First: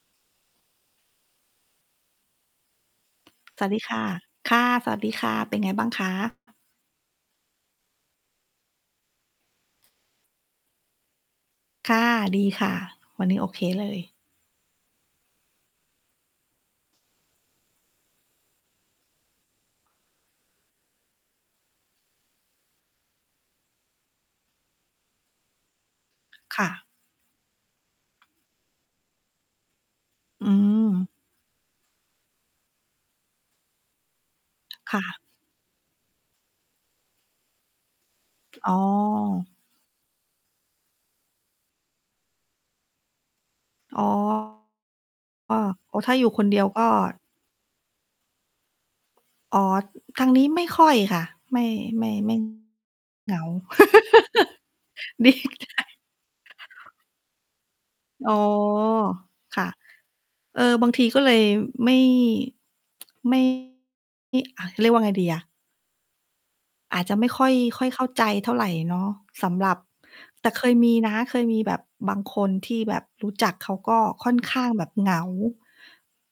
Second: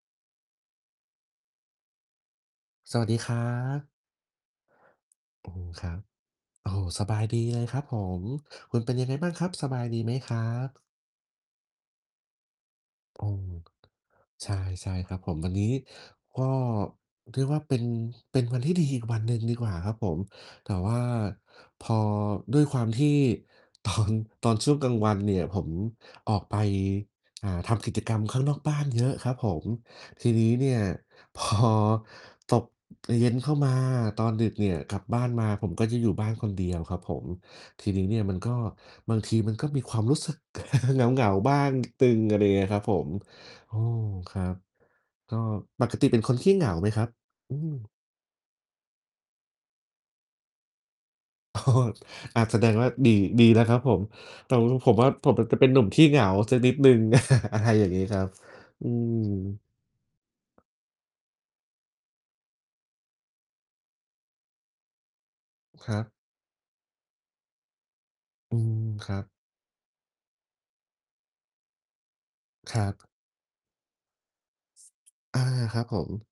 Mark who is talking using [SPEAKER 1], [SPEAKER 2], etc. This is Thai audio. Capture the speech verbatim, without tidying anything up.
[SPEAKER 1] สวัสดีครั
[SPEAKER 2] สวัสดี
[SPEAKER 1] บ
[SPEAKER 2] ค่ะ ค่ะ สวัสดีค่ะ
[SPEAKER 1] โอ
[SPEAKER 2] เป
[SPEAKER 1] ้
[SPEAKER 2] ็
[SPEAKER 1] โ
[SPEAKER 2] น
[SPEAKER 1] ฮ
[SPEAKER 2] ไงบ้
[SPEAKER 1] ค
[SPEAKER 2] า
[SPEAKER 1] ร
[SPEAKER 2] ง
[SPEAKER 1] ั
[SPEAKER 2] ค
[SPEAKER 1] บ
[SPEAKER 2] ะ?
[SPEAKER 1] โอ้โฮ สบายดี เลย ครับผม คุณเป็นยังไงบ้างครับ? สบายดีไหม ครับ?
[SPEAKER 2] ค่ะ ดีค่ะ
[SPEAKER 1] โ
[SPEAKER 2] ว
[SPEAKER 1] อ
[SPEAKER 2] ั
[SPEAKER 1] ้
[SPEAKER 2] นนี้โอเคเลย
[SPEAKER 1] ใช่ ใช่ครับผม วันนี้ ก็เรียกว่า เป็น เป็นวันที่ดีอีกวันหนึ่งดีกว่าครับผม แต่ว่าพอ ด้วยความที่ ตอน ตอนช่วงกลางวันเนี่ย ผมออกไป
[SPEAKER 2] ค่ะ
[SPEAKER 1] อ่า ทำกิจกรรมข้างนอกบ้านเยอะครับผม ทีน
[SPEAKER 2] อื
[SPEAKER 1] ี้เนี่ย
[SPEAKER 2] ม
[SPEAKER 1] พอ ตก เอ่อ เย็นเข้ามา ตอนดึกเนี่ย ก
[SPEAKER 2] ค
[SPEAKER 1] ล
[SPEAKER 2] ่
[SPEAKER 1] ับ
[SPEAKER 2] ะ
[SPEAKER 1] บ้านมา ผมก็จะอยู่บ้านคนเดียวครับผม ทีนี้เนี่ย มันก็
[SPEAKER 2] อ๋
[SPEAKER 1] บางทีม
[SPEAKER 2] อ
[SPEAKER 1] ันก็มีความรู้สึก เหงา ๆ บ้างนิดหนึ่ง อะไรเงี้ยครับผม โอ้
[SPEAKER 2] อ๋อ
[SPEAKER 1] ครับ ก็ ป
[SPEAKER 2] โอ
[SPEAKER 1] ก
[SPEAKER 2] ้
[SPEAKER 1] ติ
[SPEAKER 2] ถ้
[SPEAKER 1] เ
[SPEAKER 2] า
[SPEAKER 1] ป็
[SPEAKER 2] อ
[SPEAKER 1] น
[SPEAKER 2] ยู่
[SPEAKER 1] คน
[SPEAKER 2] ค
[SPEAKER 1] ข
[SPEAKER 2] น
[SPEAKER 1] ี
[SPEAKER 2] เ
[SPEAKER 1] ้
[SPEAKER 2] ดี
[SPEAKER 1] เ
[SPEAKER 2] ย
[SPEAKER 1] หง
[SPEAKER 2] ว
[SPEAKER 1] า
[SPEAKER 2] ก็
[SPEAKER 1] ไหมครับ? อืม
[SPEAKER 2] อ๋อ ทางนี้ไม่ค่อยค่ะ ไม่ ไม่ ไม่
[SPEAKER 1] อา แสดงว่า ดี
[SPEAKER 2] เหงา
[SPEAKER 1] ดีแล้วครับผม แต่ว ผมว่า ผ
[SPEAKER 2] ดี
[SPEAKER 1] ม ป ป เ
[SPEAKER 2] ย
[SPEAKER 1] ป
[SPEAKER 2] ั
[SPEAKER 1] ็น
[SPEAKER 2] งไ
[SPEAKER 1] หนุ่ม
[SPEAKER 2] ง
[SPEAKER 1] ขี้เหงาสักนิดหนึ่ง อะไรอย่างงี้ครับ
[SPEAKER 2] อ๋อ
[SPEAKER 1] อืม
[SPEAKER 2] ค่ะ เออ บางทีก็เลย ไม่ ไม่ อ่า เรียกว่าไงดีอะ?
[SPEAKER 1] ครับ
[SPEAKER 2] อาจจะไม่ค่อย ค่อยเข้าใจเท่
[SPEAKER 1] อื
[SPEAKER 2] าไร
[SPEAKER 1] ม
[SPEAKER 2] เนา
[SPEAKER 1] ค
[SPEAKER 2] ะ
[SPEAKER 1] รับ
[SPEAKER 2] สำหรับ แต่เคยมีนะ เคยมีแบบบางคนท
[SPEAKER 1] ค
[SPEAKER 2] ี่
[SPEAKER 1] รั
[SPEAKER 2] แ
[SPEAKER 1] บ
[SPEAKER 2] บบรู้จัก เขาก็ค่อนข้างแบบเหงา
[SPEAKER 1] อา ครับผม